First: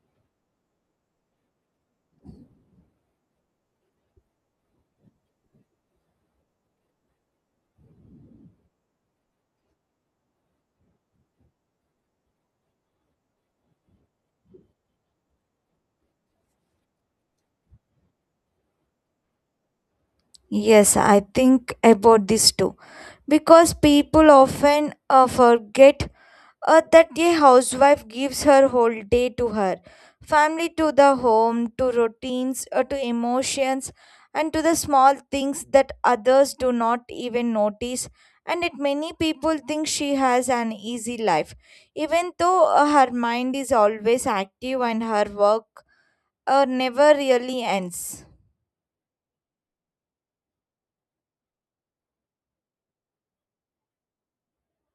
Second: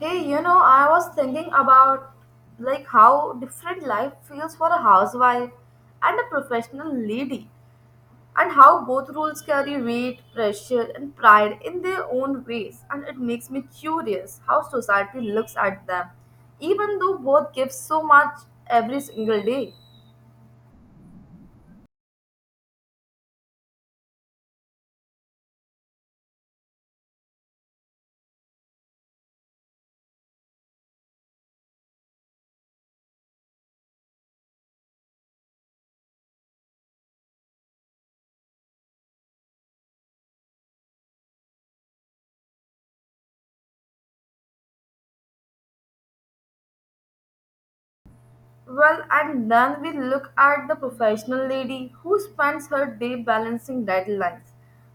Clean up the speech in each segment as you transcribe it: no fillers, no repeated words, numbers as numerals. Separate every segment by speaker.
Speaker 1: Hey, you know, I was thinking about like how different life feels for a housewife and a professional lady, and how both roles carry weight, pressure, and pride in their own ways. And it makes me curious how society looks at them, even though both give so much every single day.
Speaker 2: Yes, I think about this too. Because people often forget that a housewife gives her whole day to her family, to the home, to routines, to emotions, and to the small things that others do not even notice. And yet, many people think she has an easy life, even though her mind is always active and her work never really ends.
Speaker 1: Well, and then we look at the professional lady who spends her day balancing deadlines,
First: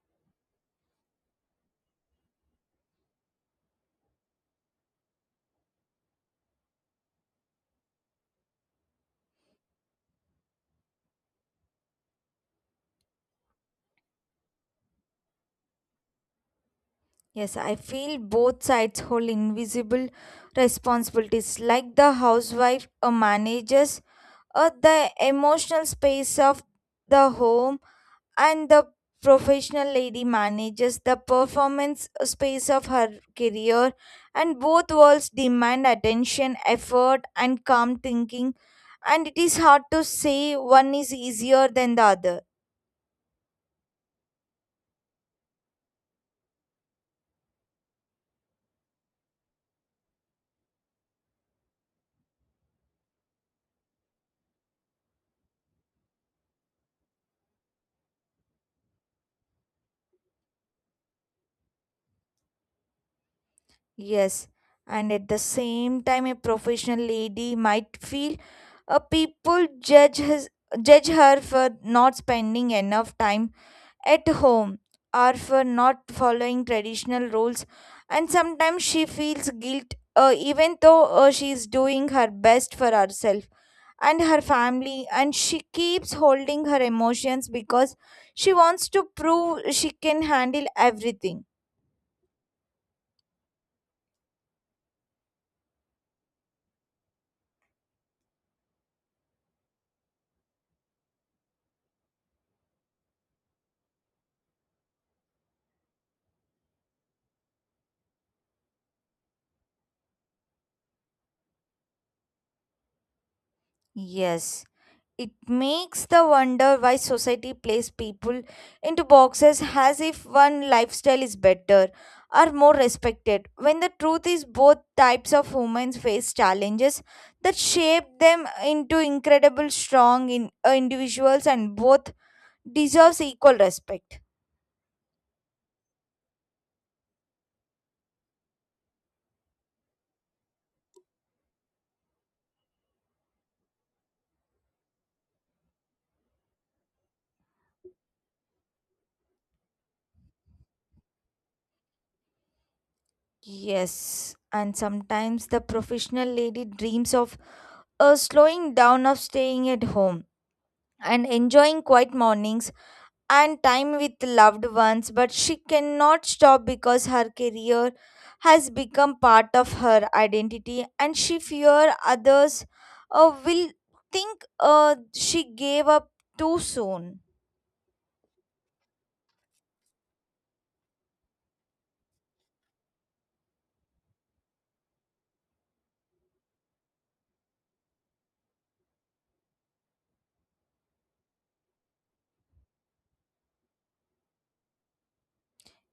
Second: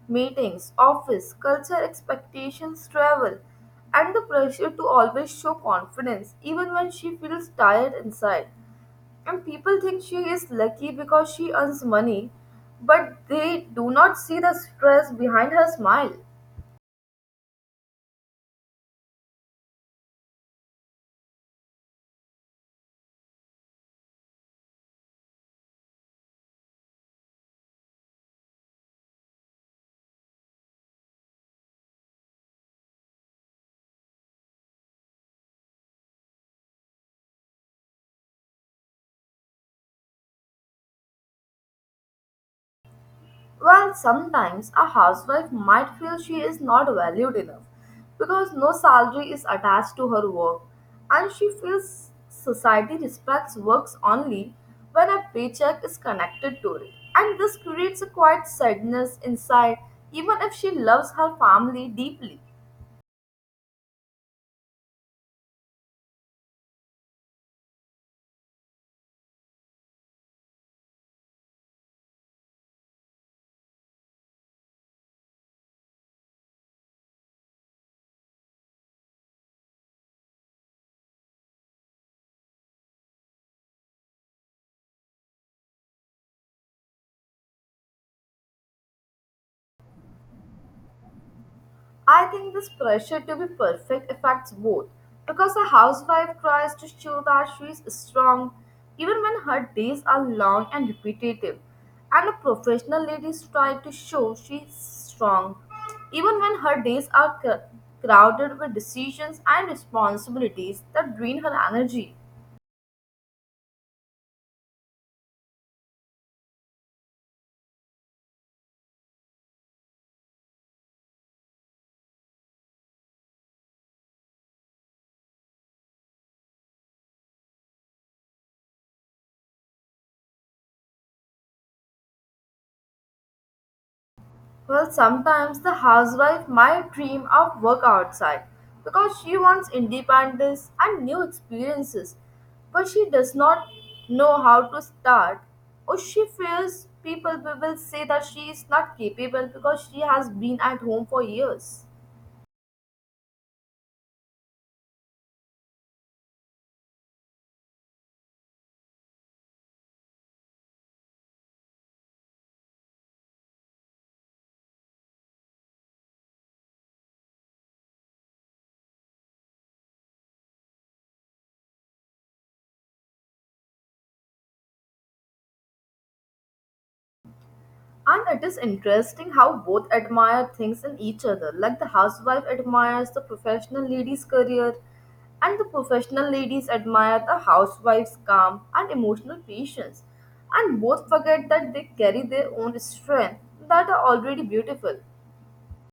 Speaker 1: meetings, office, culture expectations, travel, and the pressure to always show confidence even when she feels tired inside. And people think she is lucky because she earns money, but they do not see the stress behind her smile.
Speaker 2: Yes, I feel both sides hold invisible responsibilities, like the housewife or managers, or the emotional space of the home, and the professional lady manages the performance space of her career. And both worlds demand attention, effort, and calm thinking, and it is hard to say one is easier than the other.
Speaker 1: Well, sometimes a housewife might feel she is not valued enough because no salary is attached to her work, and she feels society respects works only when a paycheck is connected to it. And this creates a quiet sadness inside, even if she loves her family deeply.
Speaker 2: Yes, and at the same time, a professional lady might feel a people judge his, judge her for not spending enough time at home or for not following traditional rules, and sometimes she feels guilt, even though she is doing her best for herself and her family, and she keeps holding her emotions because she wants to prove she can handle everything.
Speaker 1: I think this pressure to be perfect affects both because a housewife tries to show that she is strong even when her days are long and repetitive, and a professional lady tries to show she is strong even when her days are crowded with decisions and responsibilities that drain her energy.
Speaker 2: Yes. It makes the wonder why society places people into boxes as if one lifestyle is better or more respected, when the truth is both types of humans face challenges that shape them into incredible strong individuals, and both deserves equal respect.
Speaker 1: Well, sometimes the housewife might dream of work outside because she wants independence and new experiences, but she does not know how to start, or she fears people will say that she is not capable because she has been at home for years.
Speaker 2: Yes, and sometimes the professional lady dreams of a slowing down of staying at home and enjoying quiet mornings and time with loved ones, but she cannot stop because her career has become part of her identity and she fear others will think she gave up too soon.
Speaker 1: And it is interesting how both admire things in each other. Like the housewife admires the professional lady's career, and the professional ladies admire the housewife's calm and emotional patience. And both forget that they carry their own strength that are already beautiful.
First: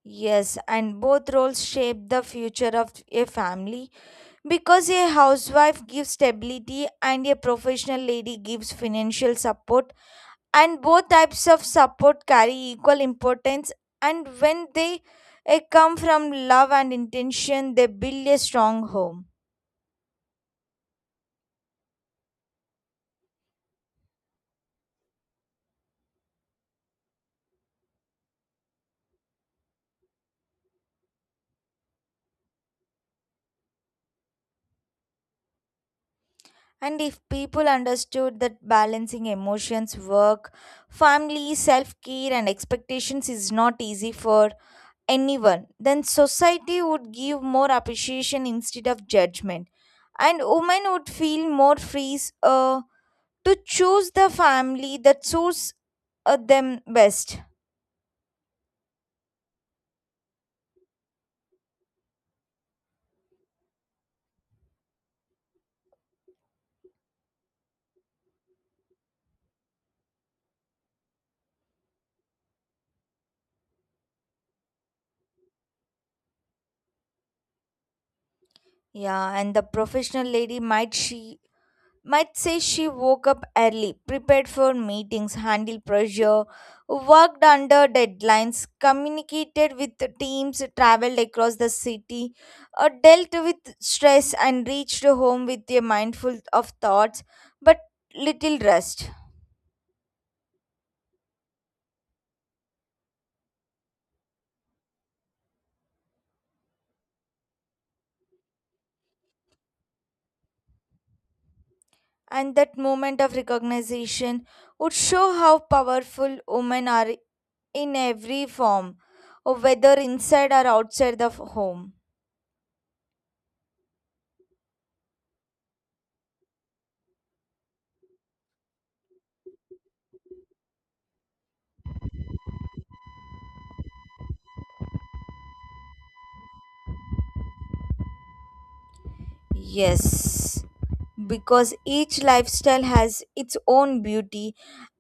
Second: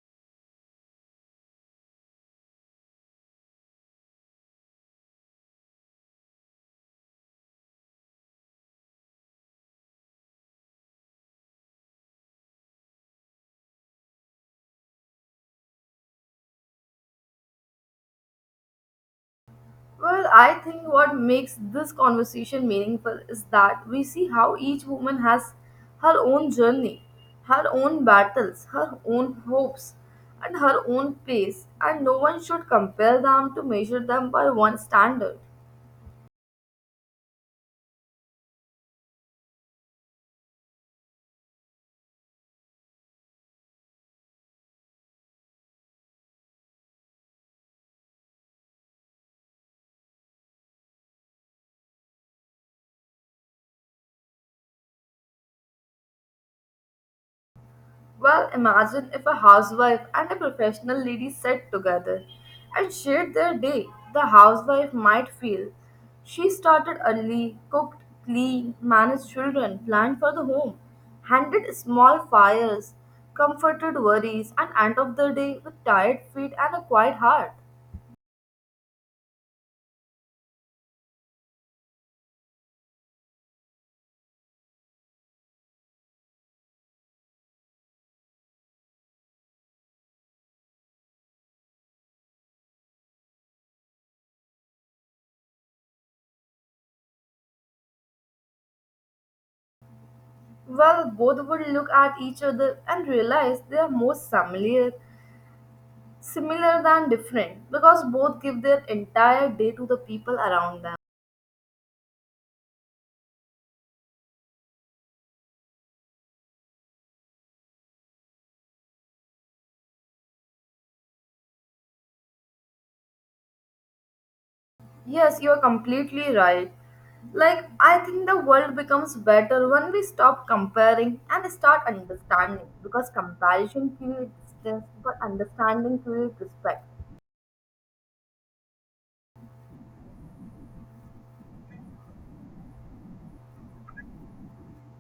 Speaker 2: Yes, and both roles shape the future of a family because a housewife gives stability and a professional lady gives financial support, and both types of support carry equal importance, and when they come from love and intention they build a strong home.
Speaker 1: Well, I think what makes this conversation meaningful is that we see how each woman has her own journey, her own battles, her own hopes, and her own pace, and no one should compare them to measure them by one standard.
Speaker 2: And if people understood that balancing emotions, work, family, self-care and expectations is not easy for anyone, then society would give more appreciation instead of judgment, and women would feel more free to choose the family that suits them best.
Speaker 1: Well, imagine if a housewife and a professional lady sat together and shared their day. The housewife might feel she started early, cooked, cleaned, managed children, planned for the home, handled small fires, comforted worries, and end of the day with tired feet and a quiet heart.
Speaker 2: Yeah, and the professional lady might she might say she woke up early, prepared for meetings, handled pressure, worked under deadlines, communicated with the teams, traveled across the city, dealt with stress and reached home with a mindful of thoughts but little rest.
Speaker 1: Well, both would look at each other and realize they are most similar, similar than different because both give their entire day to the people around them.
Speaker 2: And that moment of recognition would show how powerful women are in every form, whether inside or outside the home.
Speaker 1: Yes, you are completely right. Like, I think the world becomes better when we stop comparing and start understanding because comparison creates distance, but understanding creates respect.
Speaker 2: Yes, because each lifestyle has its own beauty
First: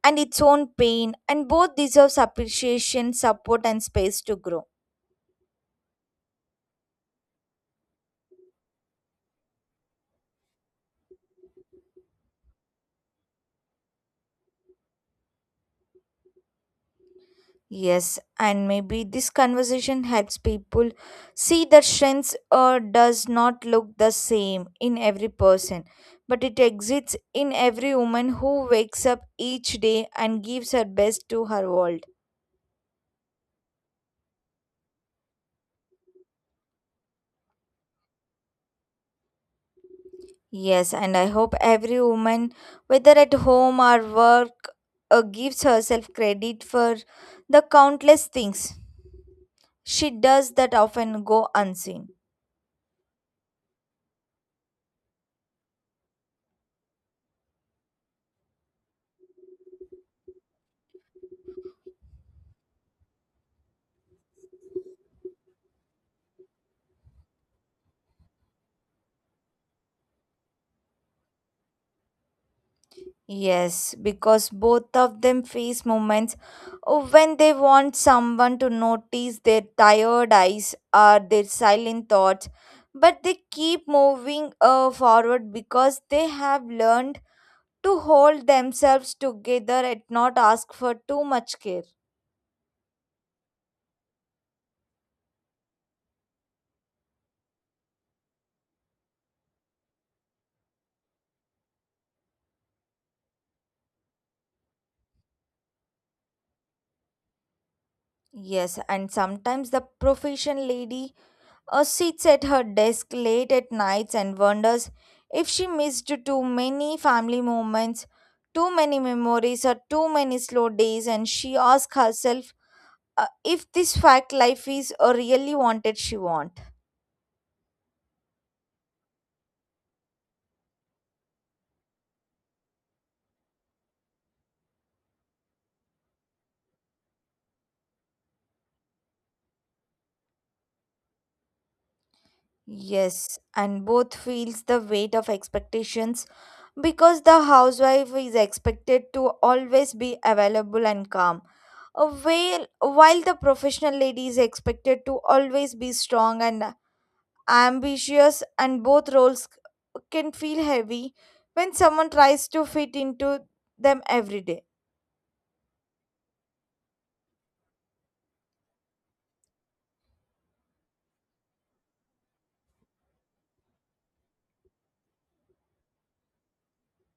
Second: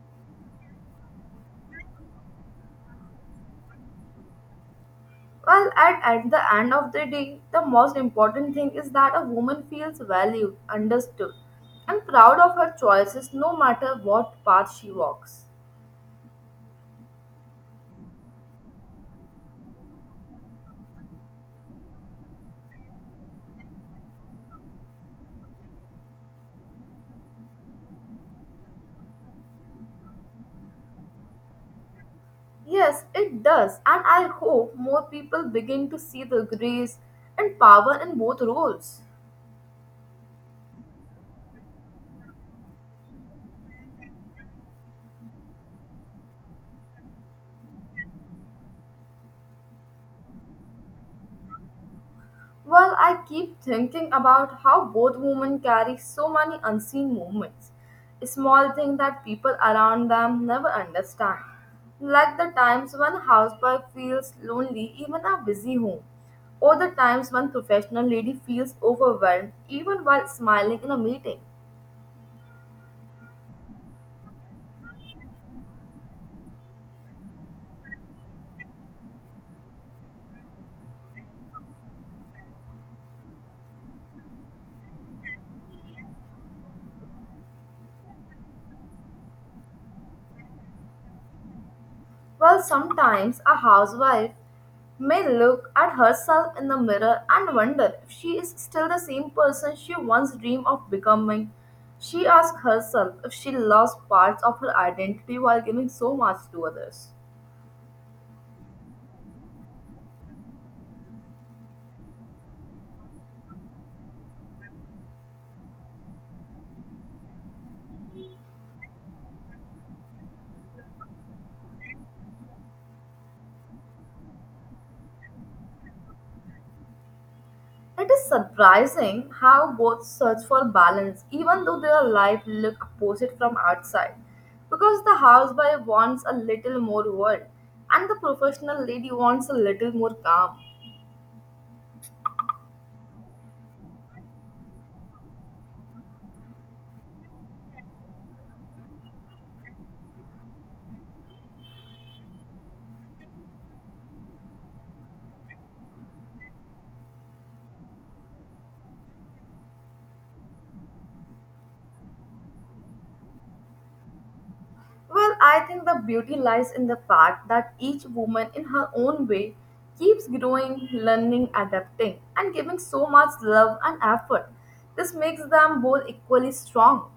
Speaker 2: and its own pain, and both deserves appreciation, support, and space to grow.
Speaker 1: Well, at the end of the day, the most important thing is that a woman feels valued, understood, and proud of her choices no matter what path she walks.
Speaker 2: Yes, and maybe this conversation helps people see that strengths does not look the same in every person, but it exists in every woman who wakes up each day and gives her best to her world.
Speaker 1: Yes, it does, and I hope more people begin to see the grace and power in both roles.
Speaker 2: Yes, and I hope every woman, whether at home or work, gives herself credit for the countless things she does that often go unseen.
Speaker 1: Well, I keep thinking about how both women carry so many unseen moments, small things that people around them never understand. Like the times when a housewife feels lonely, even a busy home, or the times when professional lady feels overwhelmed, even while smiling in a meeting.
Speaker 2: Yes, because both of them face moments when they want someone to notice their tired eyes or their silent thoughts, but they keep moving forward because they have learned to hold themselves together and not ask for too much care.
Speaker 1: Well, sometimes a housewife may look at herself in the mirror and wonder if she is still the same person she once dreamed of becoming. She asks herself if she lost parts of her identity while giving so much to others.
Speaker 2: Yes, and sometimes the profession lady sits at her desk late at nights and wonders if she missed too many family moments, too many memories, or too many slow days, and she asks herself if this fact life is a really wanted she want.
Speaker 1: It is surprising how both search for balance even though their life look opposite from outside. Because the housewife wants a little more world and the professional lady wants a little more calm.
Speaker 2: Yes, and both feels the weight of expectations because the housewife is expected to always be available and calm. While the professional lady is expected to always be strong and ambitious, and both roles can feel heavy when someone tries to fit into them every day.
Speaker 1: Well, I think the beauty lies in the fact that each woman, in her own way, keeps growing, learning, adapting, and giving so much love and effort. This makes them both equally strong.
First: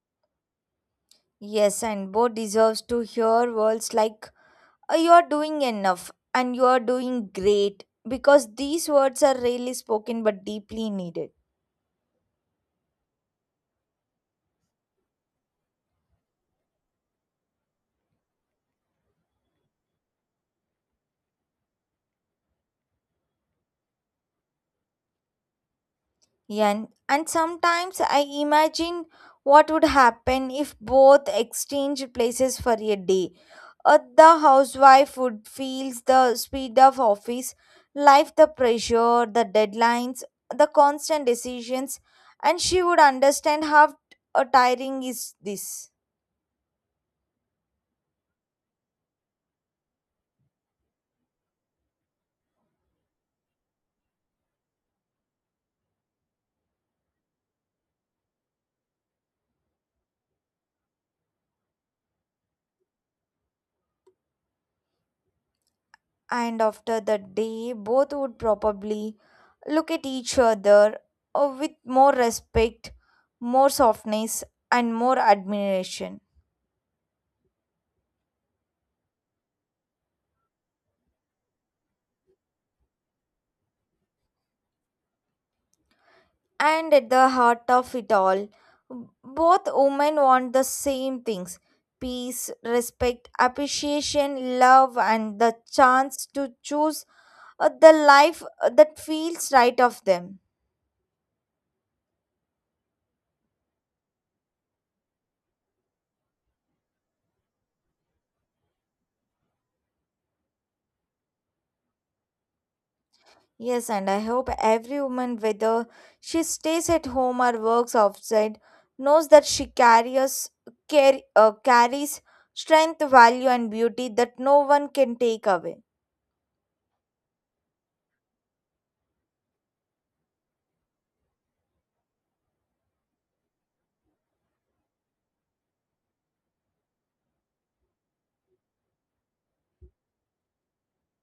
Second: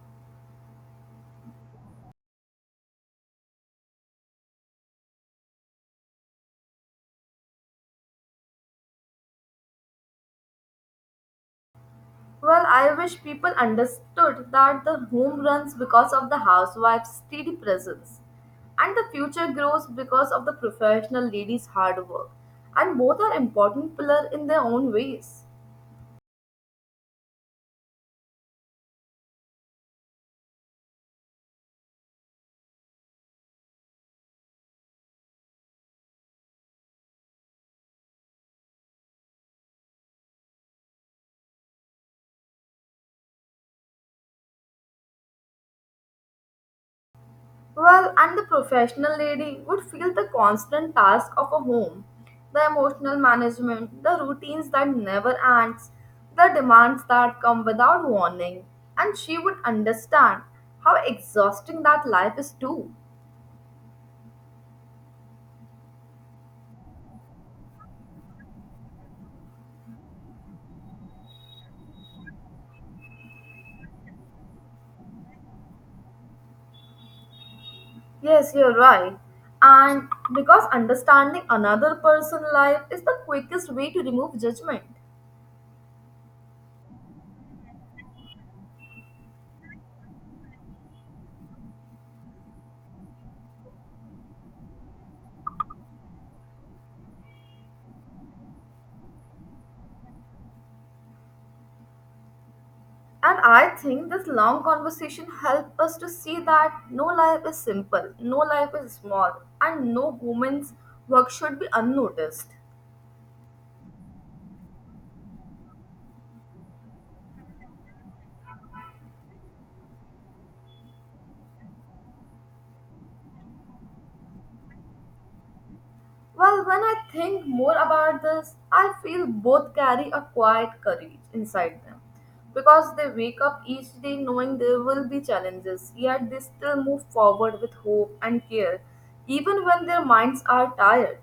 Speaker 2: Yes, and both deserves to hear words like you're doing enough and you're doing great, because these words are rarely spoken but deeply needed.
Speaker 1: Well, I wish people understood that the home runs because of the housewife's steady presence, and the future grows because of the professional lady's hard work, and both are important pillars in their own ways.
Speaker 2: And sometimes I imagine what would happen if both exchanged places for a day. The housewife would feel the speed of office life, the pressure, the deadlines, the constant decisions, and she would understand how tiring is this.
Speaker 1: Well, and the professional lady would feel the constant task of a home, the emotional management, the routines that never ends, the demands that come without warning, and she would understand how exhausting that life is too.
Speaker 2: And after that day both would probably look at each other with more respect, more softness, and more admiration.
Speaker 1: Yes, you're right. And because understanding another person's life is the quickest way to remove judgment.
Speaker 2: And at the heart of it all, both women want the same things: peace, respect, appreciation, love, and the chance to choose the life that feels right of them.
Speaker 1: And I think this long conversation helped us to see that no life is simple, no life is small, and no woman's work should be unnoticed.
Speaker 2: Yes, and I hope every woman, whether she stays at home or works outside, knows that she carries strength, value, and beauty that no one can take away.
Speaker 1: Well, when I think more about this, I feel both carry a quiet courage inside them because they wake up each day knowing there will be challenges, yet they still move forward with hope and care, even when their minds are tired.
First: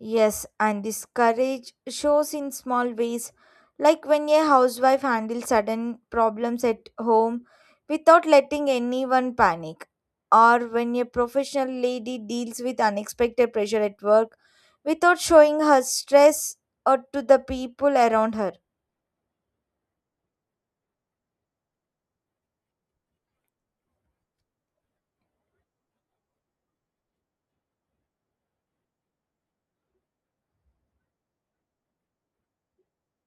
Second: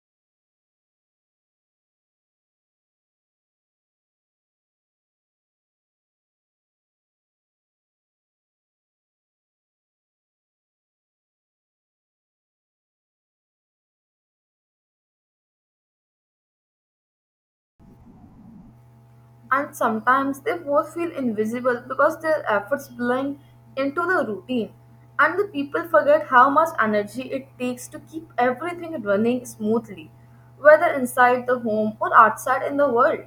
Speaker 2: Yes, and this courage shows in small ways, like when a housewife handles sudden problems at home without letting anyone panic, or when a professional lady deals with unexpected pressure at work without showing her stress or to the people around her.
Speaker 1: And sometimes they both feel invisible because their efforts blend into the routine, and the people forget how much energy it takes to keep everything running smoothly, whether inside the home or outside in the world.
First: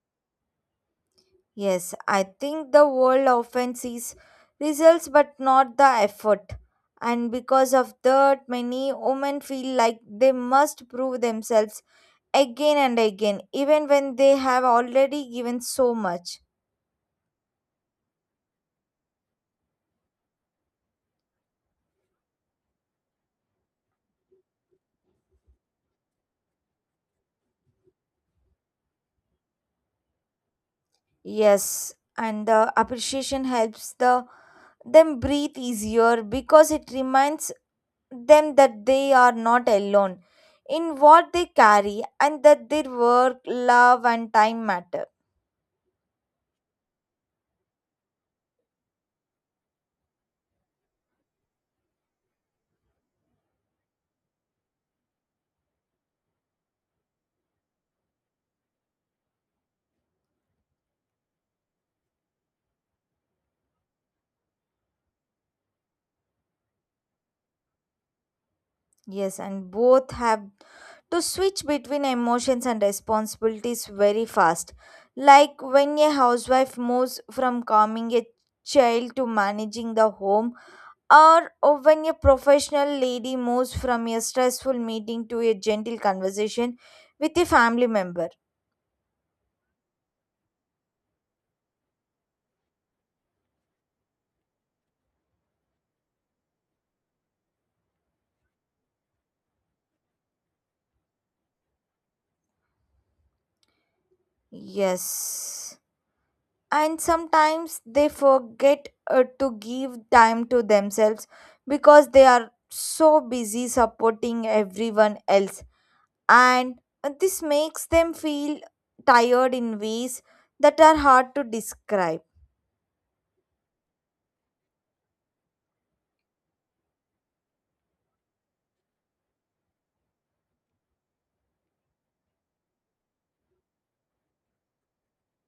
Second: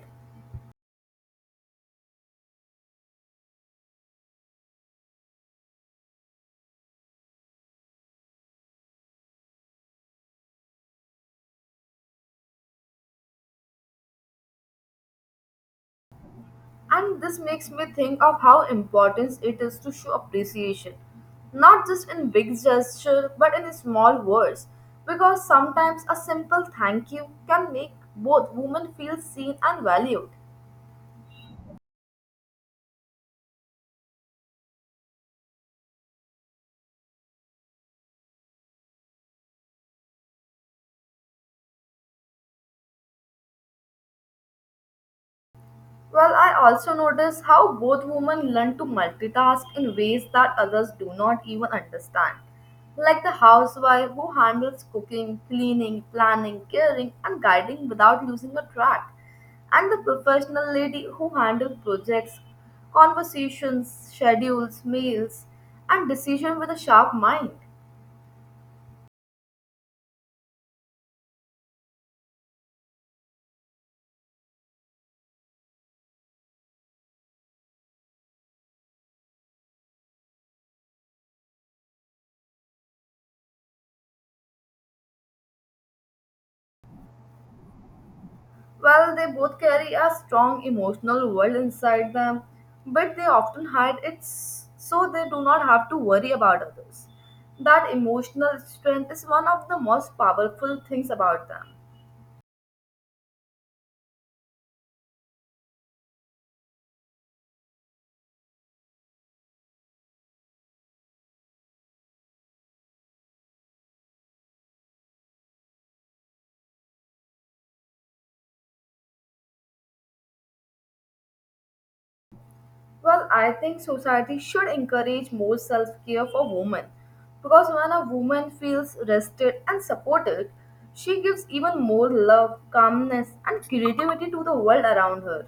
Speaker 2: Yes, I think the world often sees results but not the effort. And because of that, many women feel like they must prove themselves again and again, even when they have already given so much.
Speaker 1: And this makes me think of how important it is to show appreciation, not just in big gesture but in small words, because sometimes a simple thank you can make both women feel seen and valued.
Speaker 2: Yes, and the appreciation helps the them breathe easier because it reminds them that they are not alone in what they carry and that their work, love, and time matter.
Speaker 1: Well, I also notice how both women learn to multitask in ways that others do not even understand. Like the housewife who handles cooking, cleaning, planning, caring, and guiding without losing a track, and the professional lady who handles projects, conversations, schedules, mails, and decision with a sharp mind.
Speaker 2: Yes, and both have to switch between emotions and responsibilities very fast. Like when a housewife moves from calming a child to managing the home, or oh, when a professional lady moves from a stressful meeting to a gentle conversation with a family member.
Speaker 1: Well, they both carry a strong emotional world inside them, but they often hide it so they do not have to worry about others. That emotional strength is one of the most powerful things about them.
Speaker 2: Yes. And sometimes they forget to give time to themselves because they are so busy supporting everyone else. And this makes them feel tired in ways that are hard to describe.
Speaker 1: Well, I think society should encourage more self care for women because when a woman feels rested and supported, she gives even more love, calmness, and creativity to the world around her.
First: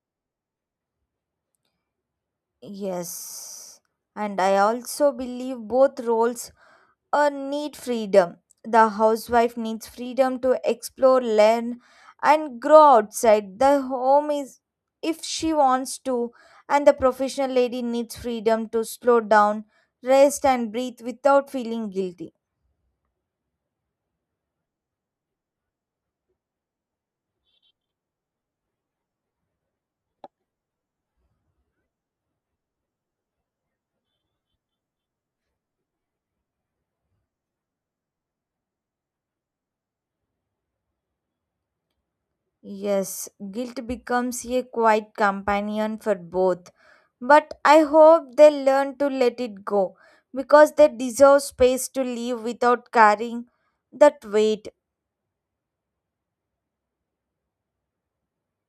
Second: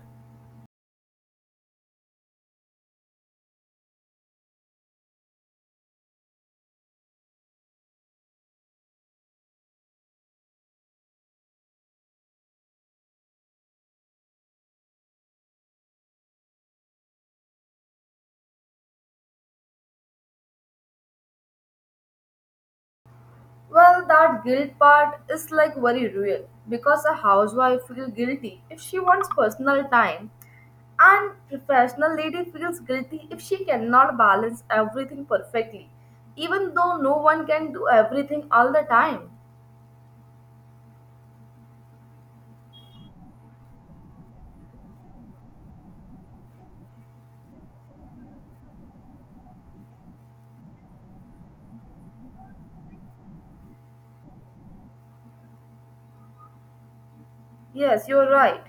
Speaker 2: Yes. And I also believe both roles need freedom. The housewife needs freedom to explore, learn, and grow outside the home is if she wants to, and the professional lady needs freedom to slow down, rest, and breathe without feeling guilty.
Speaker 1: Well, that guilt part is like very real because a housewife feels guilty if she wants personal time, and professional lady feels guilty if she cannot balance everything perfectly, even though no one can do everything all the time.
Speaker 2: Yes, guilt becomes a quiet companion for both, but I hope they learn to let it go because they deserve space to live without carrying that weight.
Speaker 1: Yes, you're right.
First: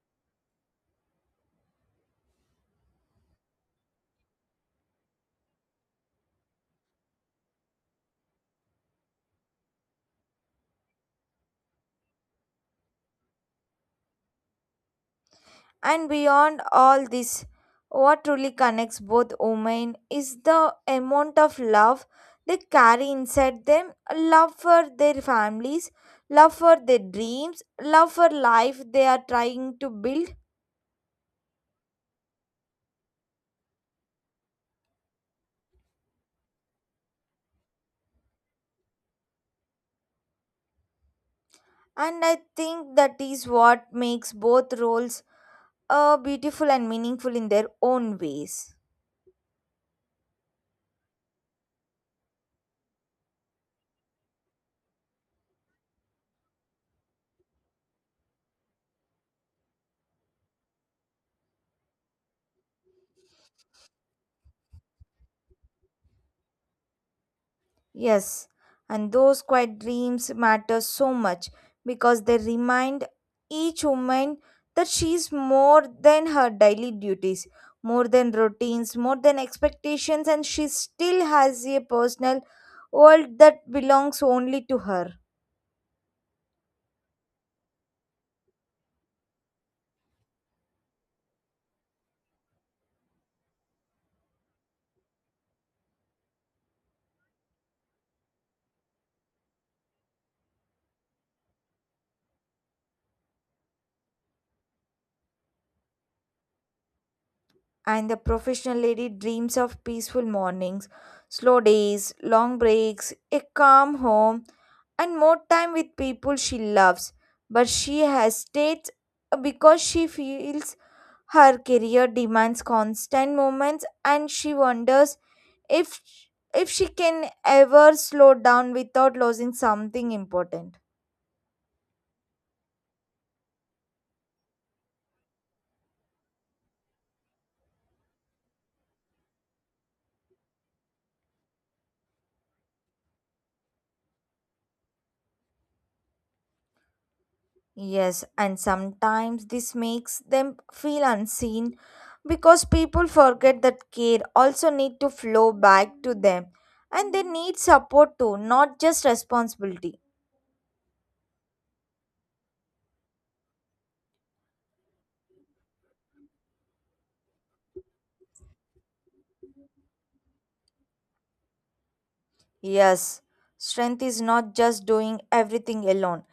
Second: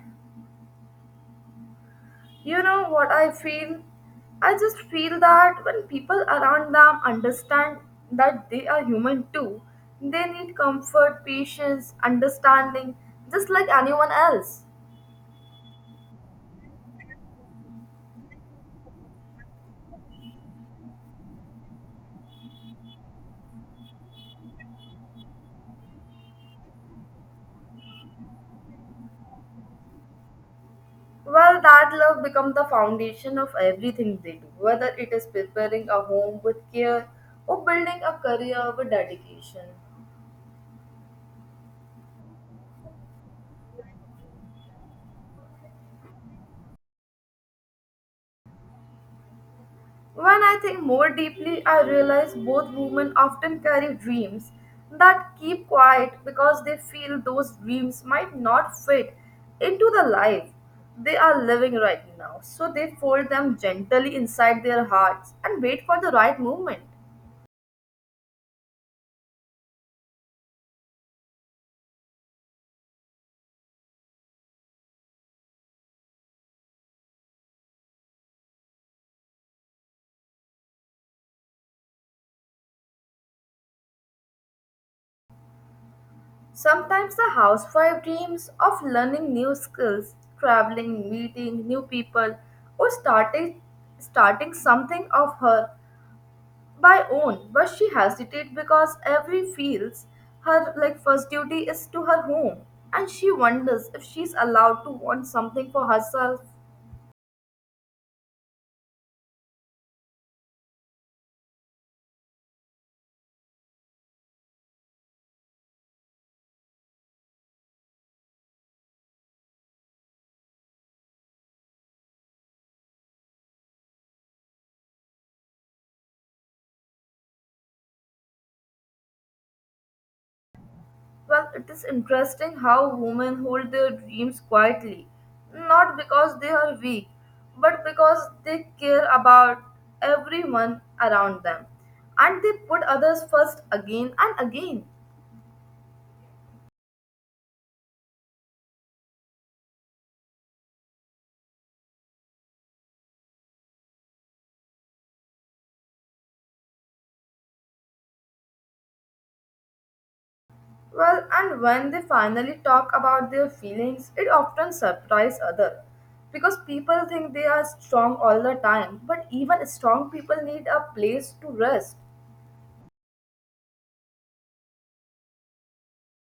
Speaker 1: You know what I feel? I just feel that when people around them understand that they are human too, they need comfort, patience, understanding, just like anyone else.
Speaker 2: And beyond all this, what truly connects both women is the amount of love they carry inside them: love for their families, love for their dreams, love for life they are trying to build.
Speaker 1: Well, that love becomes the foundation of everything they do, whether it is preparing a home with care or building a career with dedication.
Speaker 2: And I think that is what makes both roles beautiful and meaningful in their own ways.
Speaker 1: When I think more deeply, I realize both women often carry dreams that keep quiet because they feel those dreams might not fit into the life they are living right now. So they fold them gently inside their hearts and wait for the right moment.
Speaker 2: Yes, and those quiet dreams matter so much because they remind each woman that she's more than her daily duties, more than routines, more than expectations, and she still has a personal world that belongs only to her.
Speaker 1: Sometimes the housewife dreams of learning new skills, traveling, meeting new people, or starting something of her by own, but she hesitates because every feels her like first duty is to her home, and she wonders if she's allowed to want something for herself.
Speaker 2: And the professional lady dreams of peaceful mornings, slow days, long breaks, a calm home, and more time with people she loves. But she hesitates because she feels her career demands constant moments and she wonders if if she can ever slow down without losing something important.
Speaker 1: Well, it is interesting how women hold their dreams quietly, not because they are weak, but because they care about everyone around them. And they put others first again and again.
Speaker 2: Yes, and sometimes this makes them feel unseen because people forget that care also need to flow back to them and they need support too, not just responsibility.
Speaker 1: Well, and when they finally talk about their feelings, it often surprises others. Because people think they are strong all the time, but even strong people need a place to rest.
Speaker 2: Yes, strength is not just doing everything alone.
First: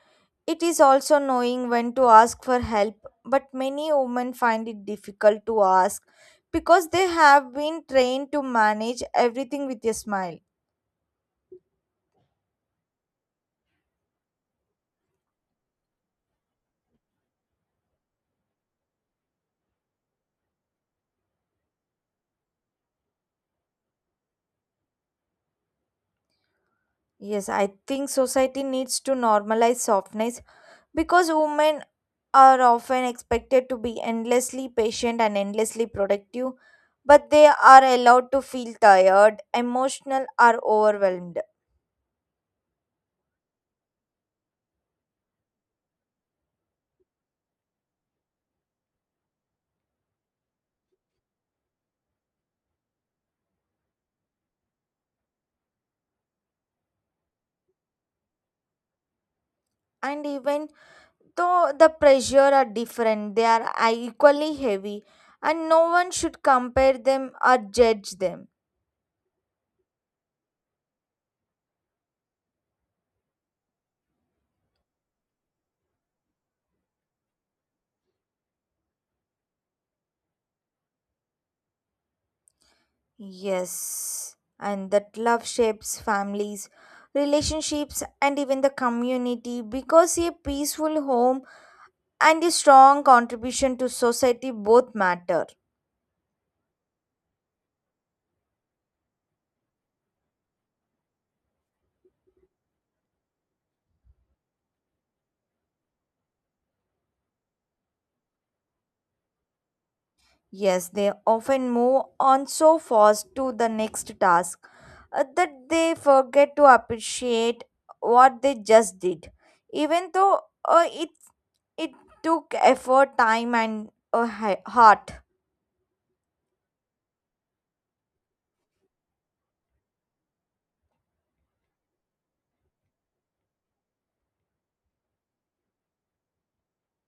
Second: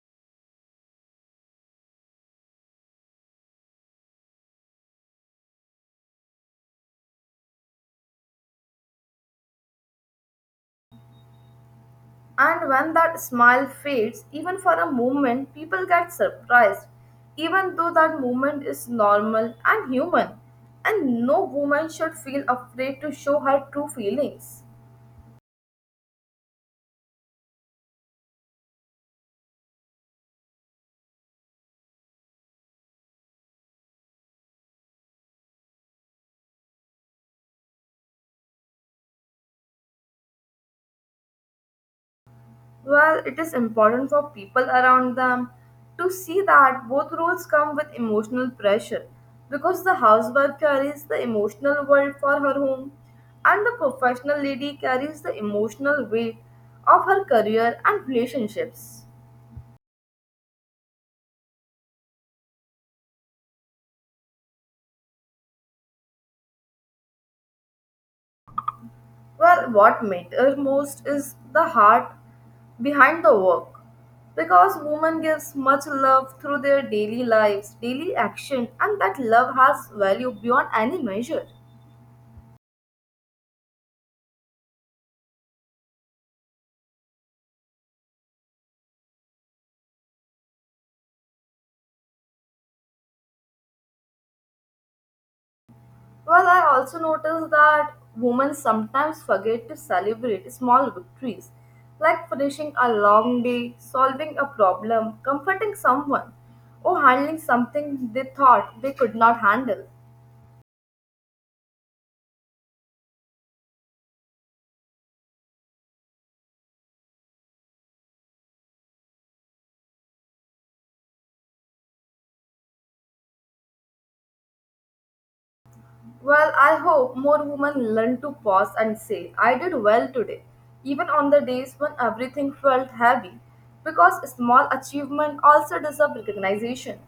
Speaker 2: It is also knowing when to ask for help, but many women find it difficult to ask because they have been trained to manage everything with a smile.
Speaker 1: And when that smile fades, even for a moment, people get surprised, even though that moment is normal and human. And no woman should feel afraid to show her true feelings.
Speaker 2: Yes, I think society needs to normalize softness because women are often expected to be endlessly patient and endlessly productive, but they are allowed to feel tired, emotional, or overwhelmed.
Speaker 1: Well, it is important for people around them to see that both roles come with emotional pressure because the housewife carries the emotional world for her home and the professional lady carries the emotional weight of her career and relationships.
Speaker 2: And even though the pressure are different, they are equally heavy, and no one should compare them or judge them.
Speaker 1: Well, what matters most is the heart behind the work. Because women gives much love through their daily lives, daily action, and that love has value beyond any measure.
Speaker 2: Yes, and that love shapes families, relationships, and even the community because a peaceful home and a strong contribution to society both matter.
Speaker 1: Well, I also noticed that women sometimes forget to celebrate small victories, like finishing a long day, solving a problem, comforting someone, or handling something they thought they could not handle.
Speaker 2: Yes, they often move on so fast to the next task that they forget to appreciate what they just did, even though it took effort, time, and heart.
Speaker 1: Well, I hope more women learn to pause and say, I did well today, even on the days when everything felt heavy, because small achievement also deserve recognition.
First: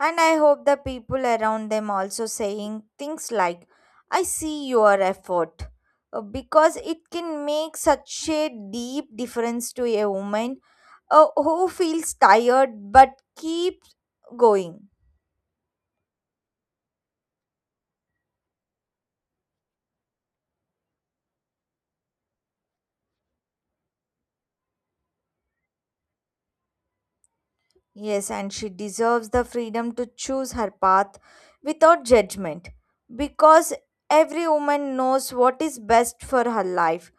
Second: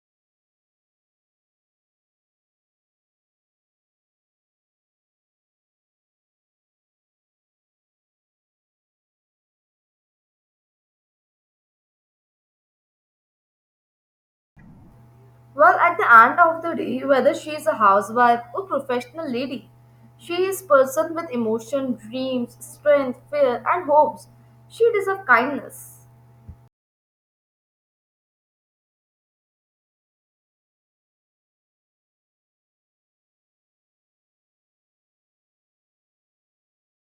Speaker 2: And I hope the people around them also saying things like, "I see your effort." Because it can make such a deep difference to a woman who feels tired but keeps going.
Speaker 1: Well, at the end of the day, whether she is a housewife or professional lady, she is person with emotion, dreams, strength, fear, and hopes. She deserves kindness.
Speaker 2: Yes, and she deserves the freedom to choose her path without judgment because every woman knows what is best for her life.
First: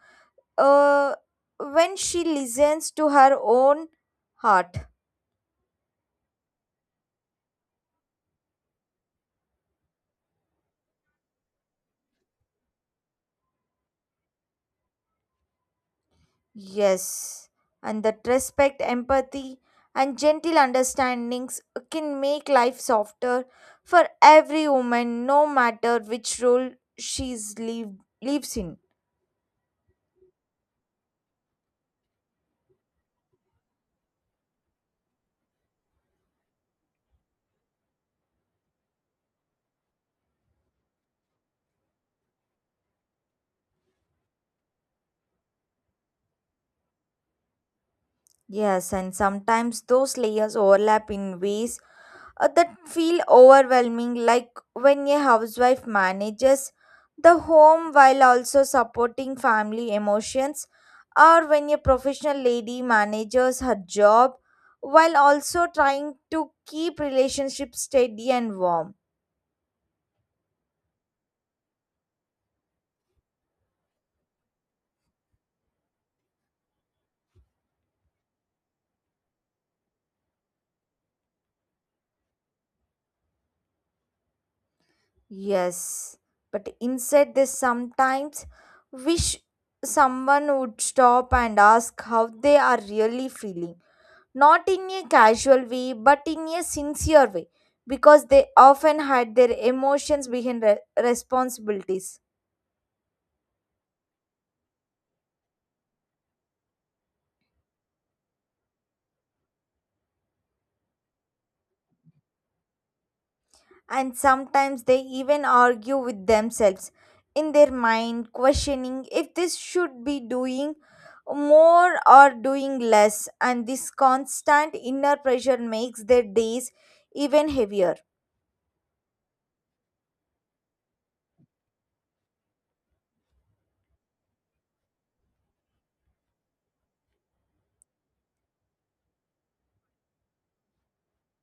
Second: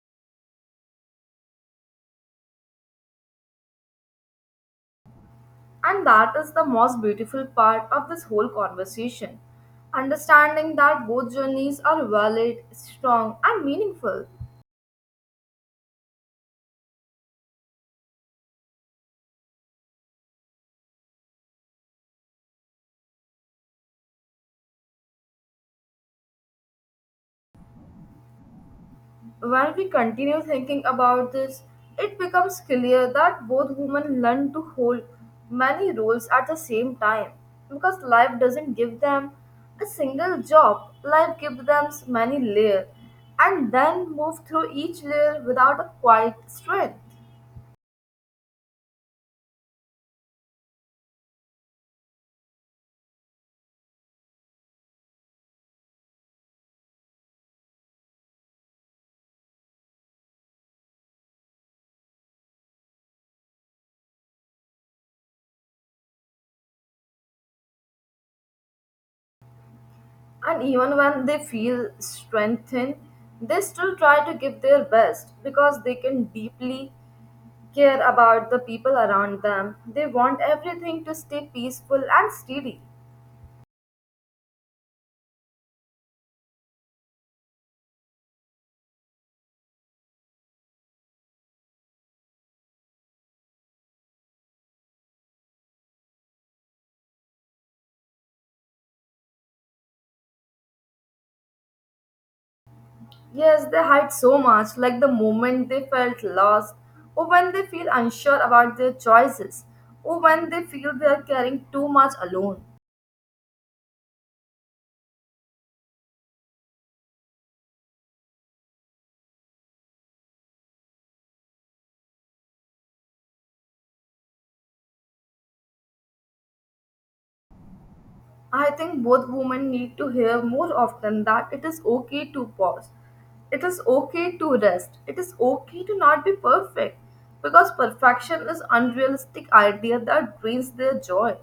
Speaker 2: Uh, when she listens to her own heart.
Speaker 1: And that is the most beautiful part of this whole conversation understanding that both journeys are valid, strong, and meaningful.
Speaker 2: Yes, and that respect, empathy, and gentle understandings can make life softer for every woman, no matter which role she lives in.
Speaker 1: When we continue thinking about this, it becomes clear that both women learn to hold many roles at the same time because life doesn't give them a single job, life gives them many layers and then move through each layer without a quiet strength.
Speaker 2: Yes, and sometimes those layers overlap in ways that feel overwhelming, like when a housewife manages the home while also supporting family emotions, or when a professional lady manages her job while also trying to keep relationships steady and warm.
Speaker 1: And even when they feel strengthened, they still try to give their best because they can deeply care about the people around them. They want everything to stay peaceful and steady.
Speaker 2: Yes, but inside this sometimes wish someone would stop and ask how they are really feeling, not in a casual way but in a sincere way, because they often hide their emotions behind responsibilities.
Speaker 1: Yes, they hide so much, like the moment they felt lost, or when they feel unsure about their choices, or when they feel they are carrying too much alone.
Speaker 2: And sometimes they even argue with themselves in their mind, questioning if this should be doing more or doing less, and this constant inner pressure makes their days even heavier.
Speaker 1: I think both women need to hear more often that it is okay to pause. It is okay to rest. It is okay to not be perfect because perfection is unrealistic idea that drains their joy.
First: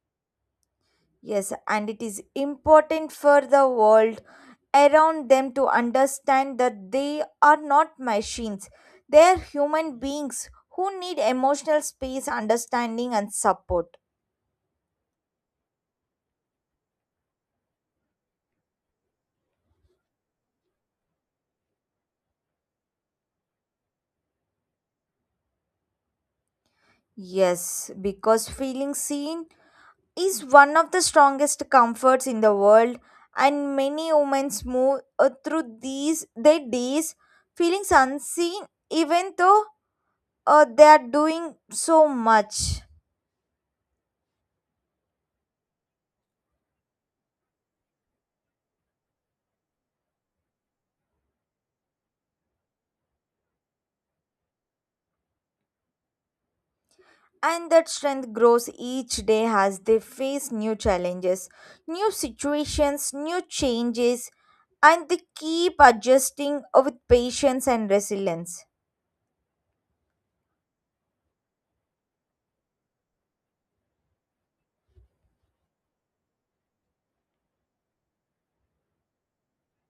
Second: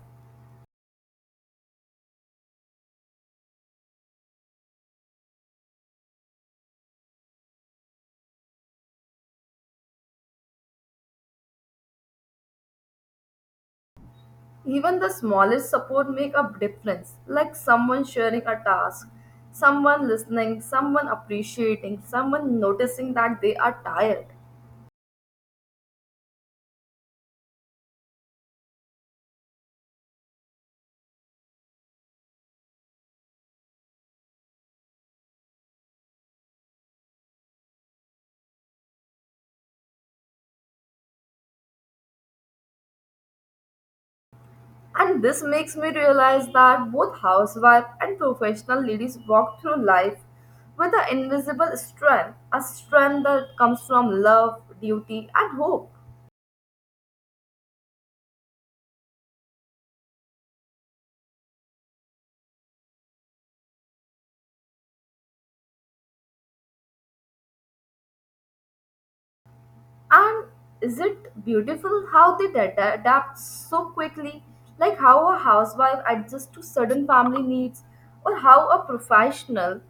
Speaker 2: Yes, and it is important for the world around them to understand that they are not machines. They are human beings who need emotional space, understanding, and support.
Speaker 1: Even the smallest support make a difference, like someone sharing a task, someone listening, someone appreciating, someone noticing that they are tired.
Speaker 2: Yes, because feeling seen is one of the strongest comforts in the world, and many women move through these their days feeling unseen, even though they are doing so much.
Speaker 1: And this makes me realize that both housewife and professional ladies walk through life with an invisible strength, a strength that comes from love, duty, and hope.
Speaker 2: And that strength grows each day as they face new challenges, new situations, new changes, and they keep adjusting with patience and resilience.
Speaker 1: And is it beautiful how they adapt so quickly, like how a housewife adjusts to sudden family needs, or how a professional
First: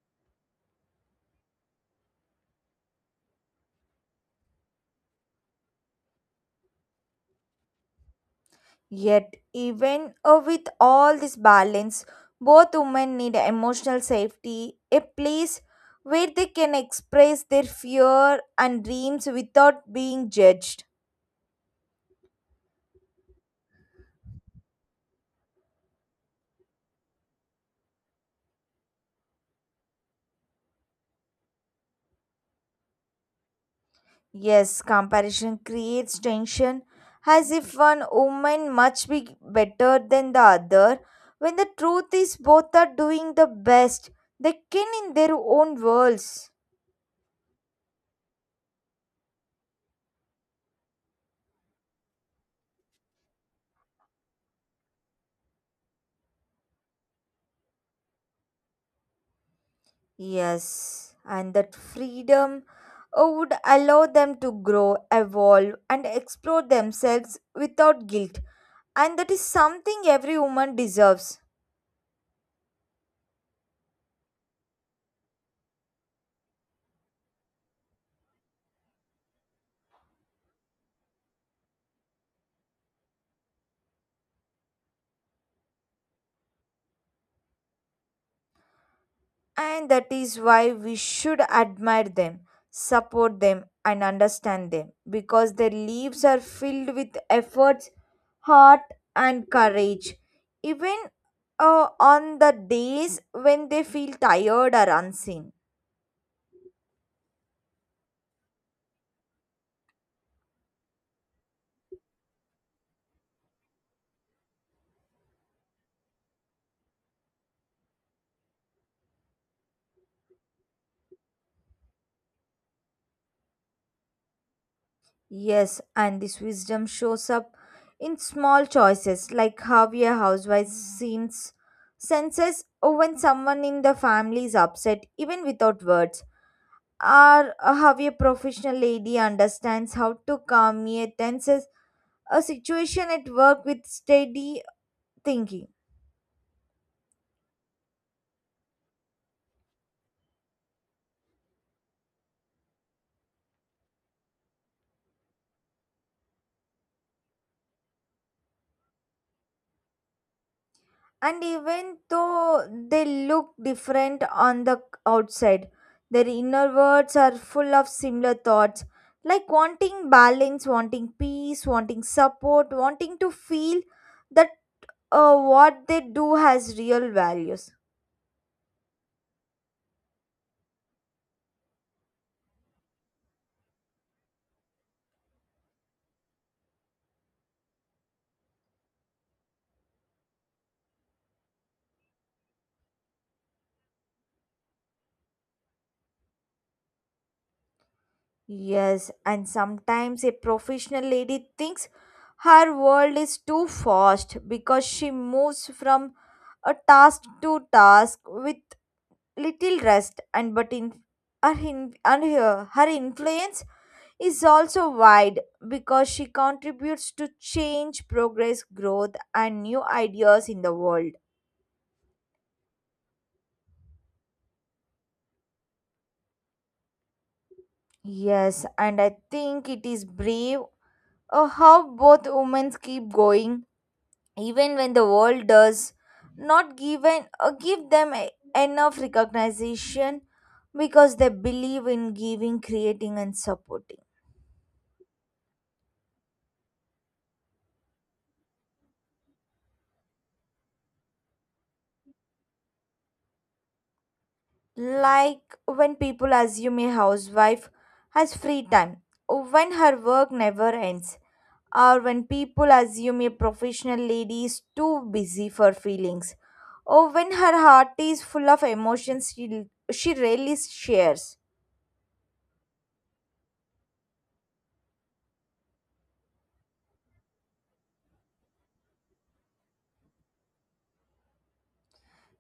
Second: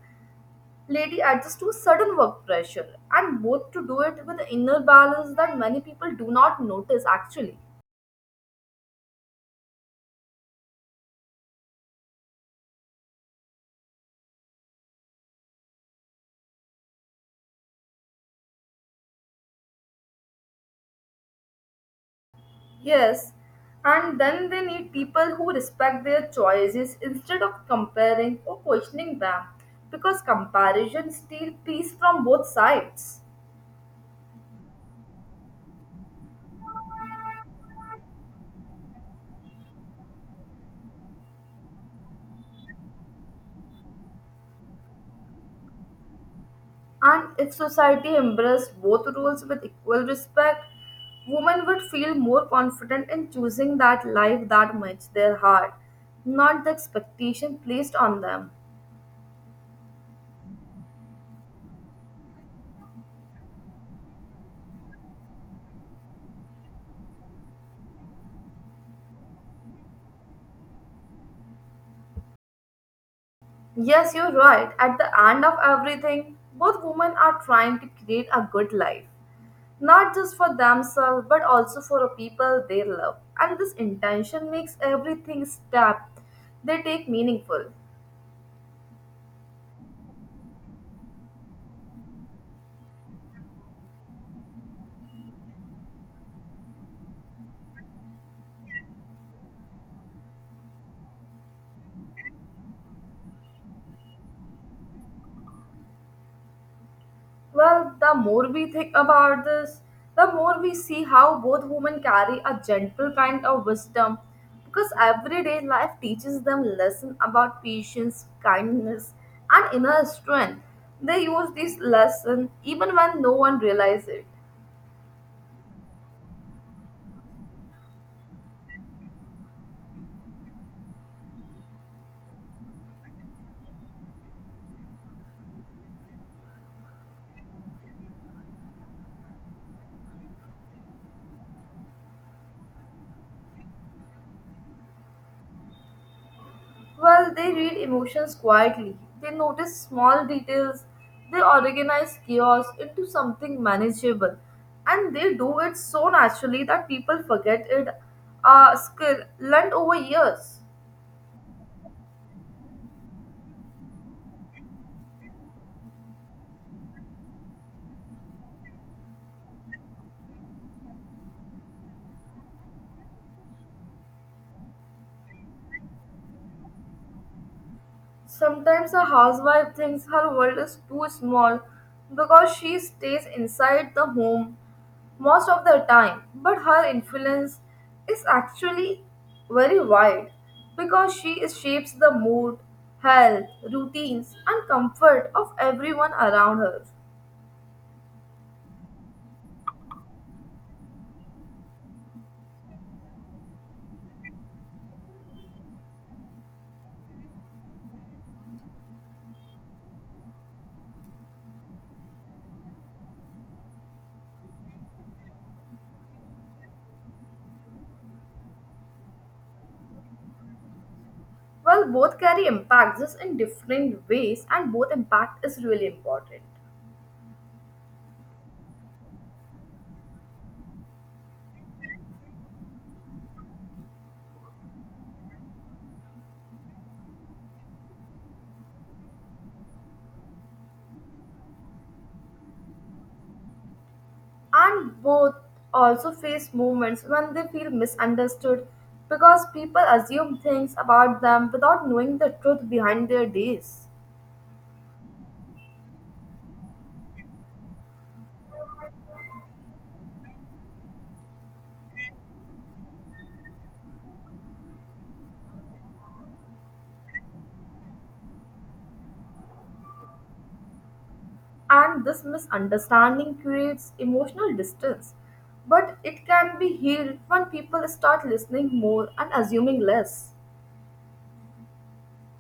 Speaker 1: lady adjusts to sudden work pressure, and both to do it with the inner balance that many people do not notice actually.
Speaker 2: Yet, even with all this balance, both women need emotional safety, a place where they can express their fear and dreams without being judged.
Speaker 1: Yes, and then they need people who respect their choices instead of comparing or questioning them because comparison steals peace from both sides.
Speaker 2: Yes, comparison creates tension, as if one woman must be better than the other, when the truth is both are doing the best they can in their own worlds.
Speaker 1: And if society embraced both rules with equal respect, women would feel more confident in choosing that life that matches their heart, not the expectation placed on them.
Speaker 2: Yes, and that freedom would allow them to grow, evolve, and explore themselves without guilt, and that is something every woman deserves.
Speaker 1: Yes, you're right. At the end of everything, both women are trying to create a good life. Not just for themselves but also for a people they love and this intention makes everything step they take meaningful.
Speaker 2: And that is why we should admire them, support them, and understand them, because their lives are filled with efforts, heart, and courage. Even on the days when they feel tired or unseen.
Speaker 1: Well, the more we think about this, the more we see how both women carry a gentle kind of wisdom because everyday life teaches them lesson about patience kindness and inner strength. They use this lesson even when no one realizes it.
Speaker 2: Yes, and this wisdom shows up in small choices, like how a housewife seems senses or when someone in the family is upset, even without words, or how a professional lady understands how to calm a tense a situation at work with steady thinking.
Speaker 1: Well, they read emotions quietly. They notice small details. They organize chaos into something manageable. And they do it so naturally that people forget it. A skill learned over years.
Speaker 2: And even though they look different on the outside, their inner words are full of similar thoughts, like wanting balance, wanting peace, wanting support, wanting to feel that what they do has real values.
Speaker 1: Sometimes a housewife thinks her world is too small because she stays inside the home most of the time, but her influence is actually very wide because she shapes the mood, health, routines, and comfort of everyone around her.
Speaker 2: Yes, and sometimes a professional lady thinks her world is too fast because she moves from a task to task with little rest, and but in her, in, and her, her influence is also wide, because she contributes to change, progress, growth, and new ideas in the world.
Speaker 1: Well, both carry impacts just in different ways, and both impact is really important.
Speaker 2: Yes, and I think it is brave how both women keep going even when the world does not give them enough recognition, because they believe in giving, creating, and supporting.
Speaker 1: And both also face moments when they feel misunderstood because people assume things about them without knowing the truth behind their days.
Speaker 2: Like when people assume a housewife has free time, when her work never ends, or when people assume a professional lady is too busy for feelings, or when her heart is full of emotions she rarely shares.
Speaker 1: And this misunderstanding creates emotional distance, but it can be healed when people start listening more and assuming less.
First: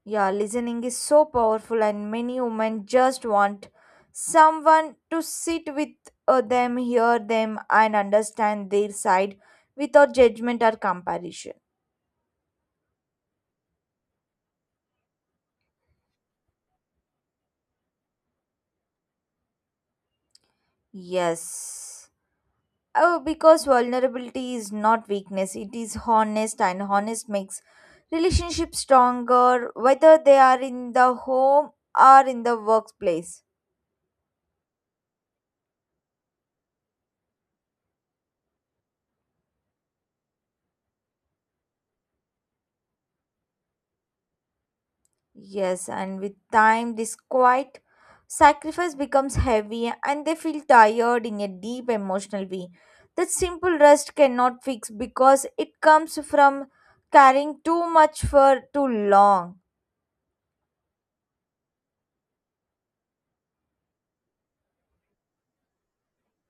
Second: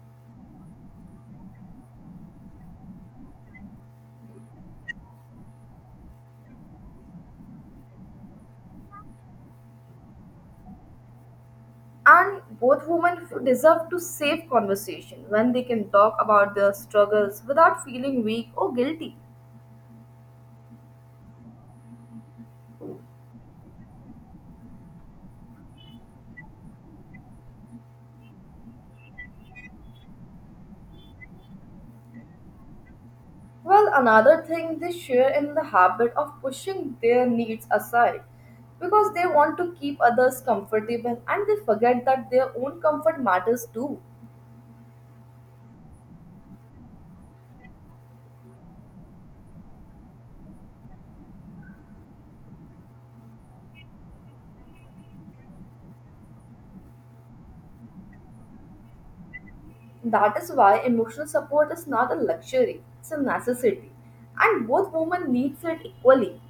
Speaker 2: Yeah, listening is so powerful, and many women just want someone to sit with them, hear them, and understand their side without judgment or comparison.
Speaker 1: And both women deserve to safe conversation when they can talk about their struggles without feeling weak or guilty.
Speaker 2: Yes. Oh, because vulnerability is not weakness, it is honest, and honest makes relationships stronger, whether they are in the home or in the workplace.
Speaker 1: Well, another thing they share in the habit of pushing their needs aside because they want to keep others comfortable and they forget that their own comfort matters too.
Speaker 2: Yes, and with time, this quiet sacrifice becomes heavy, and they feel tired in a deep emotional way that simple rest cannot fix, because it comes from carrying too much for too long.
Speaker 1: That is why emotional support is not a luxury, it's a necessity. And both women needs it equally.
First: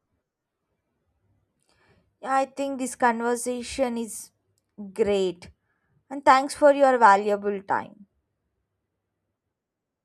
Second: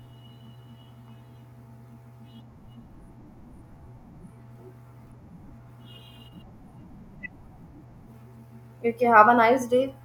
Speaker 2: Yeah, I think this conversation is great. And thanks for your valuable time.
Speaker 1: You can have a nice day.